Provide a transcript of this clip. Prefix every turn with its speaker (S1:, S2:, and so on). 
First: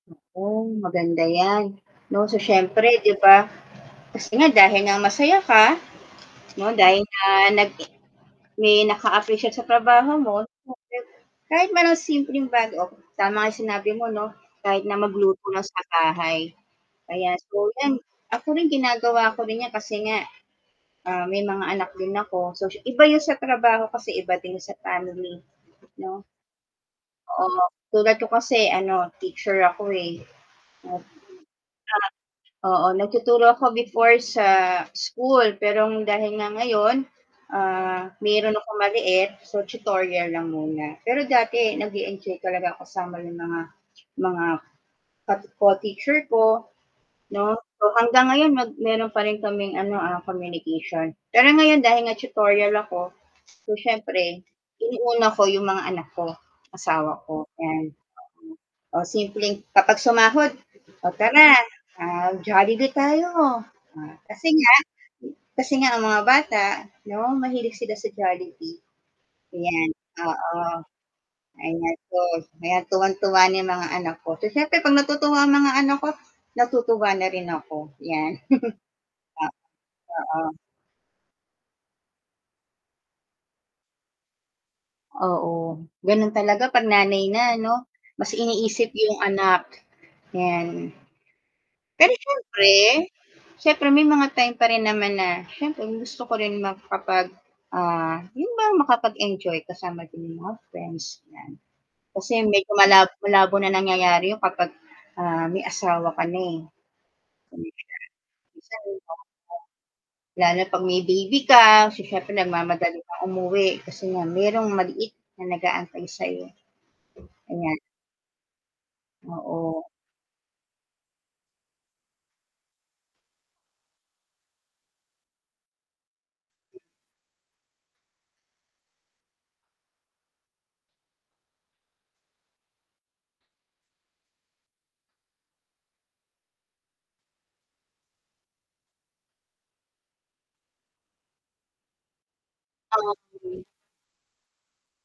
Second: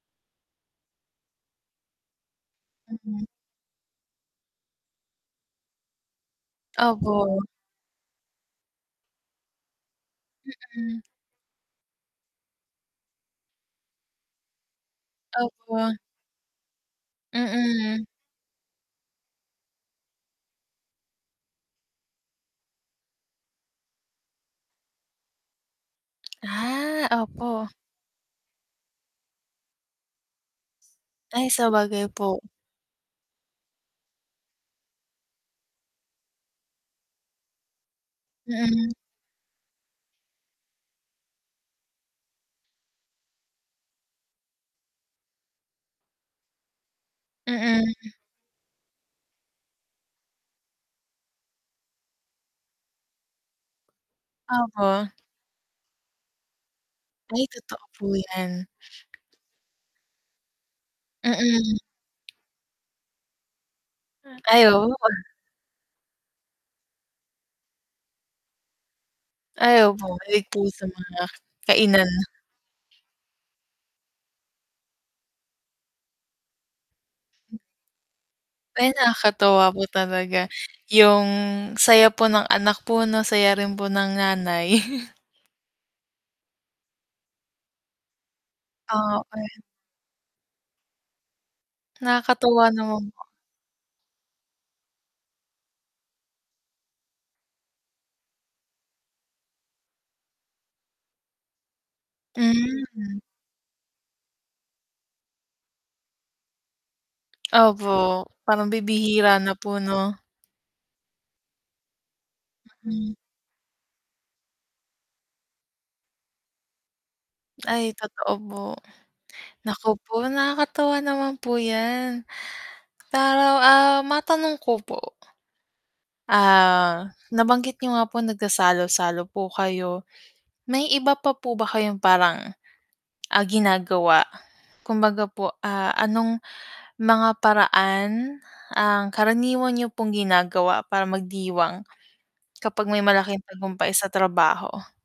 S1: Hoy, maganda 'yan, 'no, so siyempre 'di
S2: Mm.
S1: ba kasi nga dahil nga masaya ka 'no dahil na
S2: Opo.
S1: nagi may naka-appreciate sa trabaho mo.
S2: Mm.
S1: [unintelligible] Kahit man ng simpleng bago, oh tama nga sinabi mo 'no, kahit na magluto lang sa
S2: Opo.
S1: bahay. Kaya so 'yan,
S2: Mm.
S1: ako rin ginagawa ko rin 'yan kasi nga ah, may mga anak din ako, so sy iba yun sa trabaho, kasi iba din yun sa family. 'No?
S2: Ah,
S1: Oo
S2: opo.
S1: tulad ko kasi ano teacher ako, eh. Opo.
S2: Ay, sabagay po.
S1: Ah oo nagtuturo ako before sa school pero dahil nga ngayon, ah, meron akong
S2: Mm.
S1: maliit, so tutorial lang muna. Pero dati nag-e-enjoy talaga ako ng mga mga ka co-teacher ko, no, so
S2: Mm.
S1: hanggang ngayon meron pa rin kaming ano, ah, communication. Pero ngayon dahil nga tutorial ako, so siyempre
S2: Opo.
S1: inuuna ko yung mga anak ko, asawa ko,
S2: Ay, totoo
S1: yan. Mm.
S2: po 'yan.
S1: o simpleng kapag sumahod, "Oh, tara,
S2: Mm.
S1: ah, Jollibee tayo," o,
S2: Mm.
S1: kasi
S2: Ay
S1: nga
S2: oo pag
S1: kasi nga ang mga bata no mahilig sila sa Jollibee.
S2: Ay,
S1: Ayan,
S2: opo kahit po
S1: oo.
S2: sa mga
S1: Ay
S2: kainan.
S1: gastos, kaya tuwang-tuwa niyan mga anak ko, so siyempre 'pag natutuwa ang mga anak ko, natutuwa na rin ako yan.
S2: Ay,
S1: O
S2: nakakatuwa po talaga
S1: oo.
S2: yung saya po ng anak po 'no, saya rin po ng nanay.
S1: Oo, ganun talaga 'pag nanay na 'no, mas iniisip yung
S2: Oo eh.
S1: anak, 'yan. Pero
S2: Nakakatuwa
S1: siyempre,
S2: naman.
S1: siyempre may mga time pa rin naman na siyempre gusto ko rin makapag, ah, yun bang makapag-enjoy kasama din yung mga friends 'yan, kasi medyo malabo
S2: Hmm,
S1: malabo na nangyayari yun kapag, ah, may asawa ka na, eh.
S2: Opo, parang
S1: [unintelligible]
S2: bibihira na po, 'no?
S1: Lalo na 'pag may baby ka, so, siyempre nagmamadali
S2: Hmm.
S1: ka umuwi kasi nga merong maliit na nag-aantay sa'yo. Ayan.
S2: Ay, totoo po.
S1: Oo.
S2: Naku po, nakakatuwa naman po 'yan. Para, ah, matanong ko po. Ah, nabanggit niyo nga po nagsasalo-salo po kayo, may iba pa po ba kayong parang, ah, ginagawa kumbaga po ah, anong mga paraan ang karaniwan niyo pong ginagawa para magdiwang kapag may
S1: Oo,
S2: malaking
S1: sige
S2: tagumpay sa trabaho?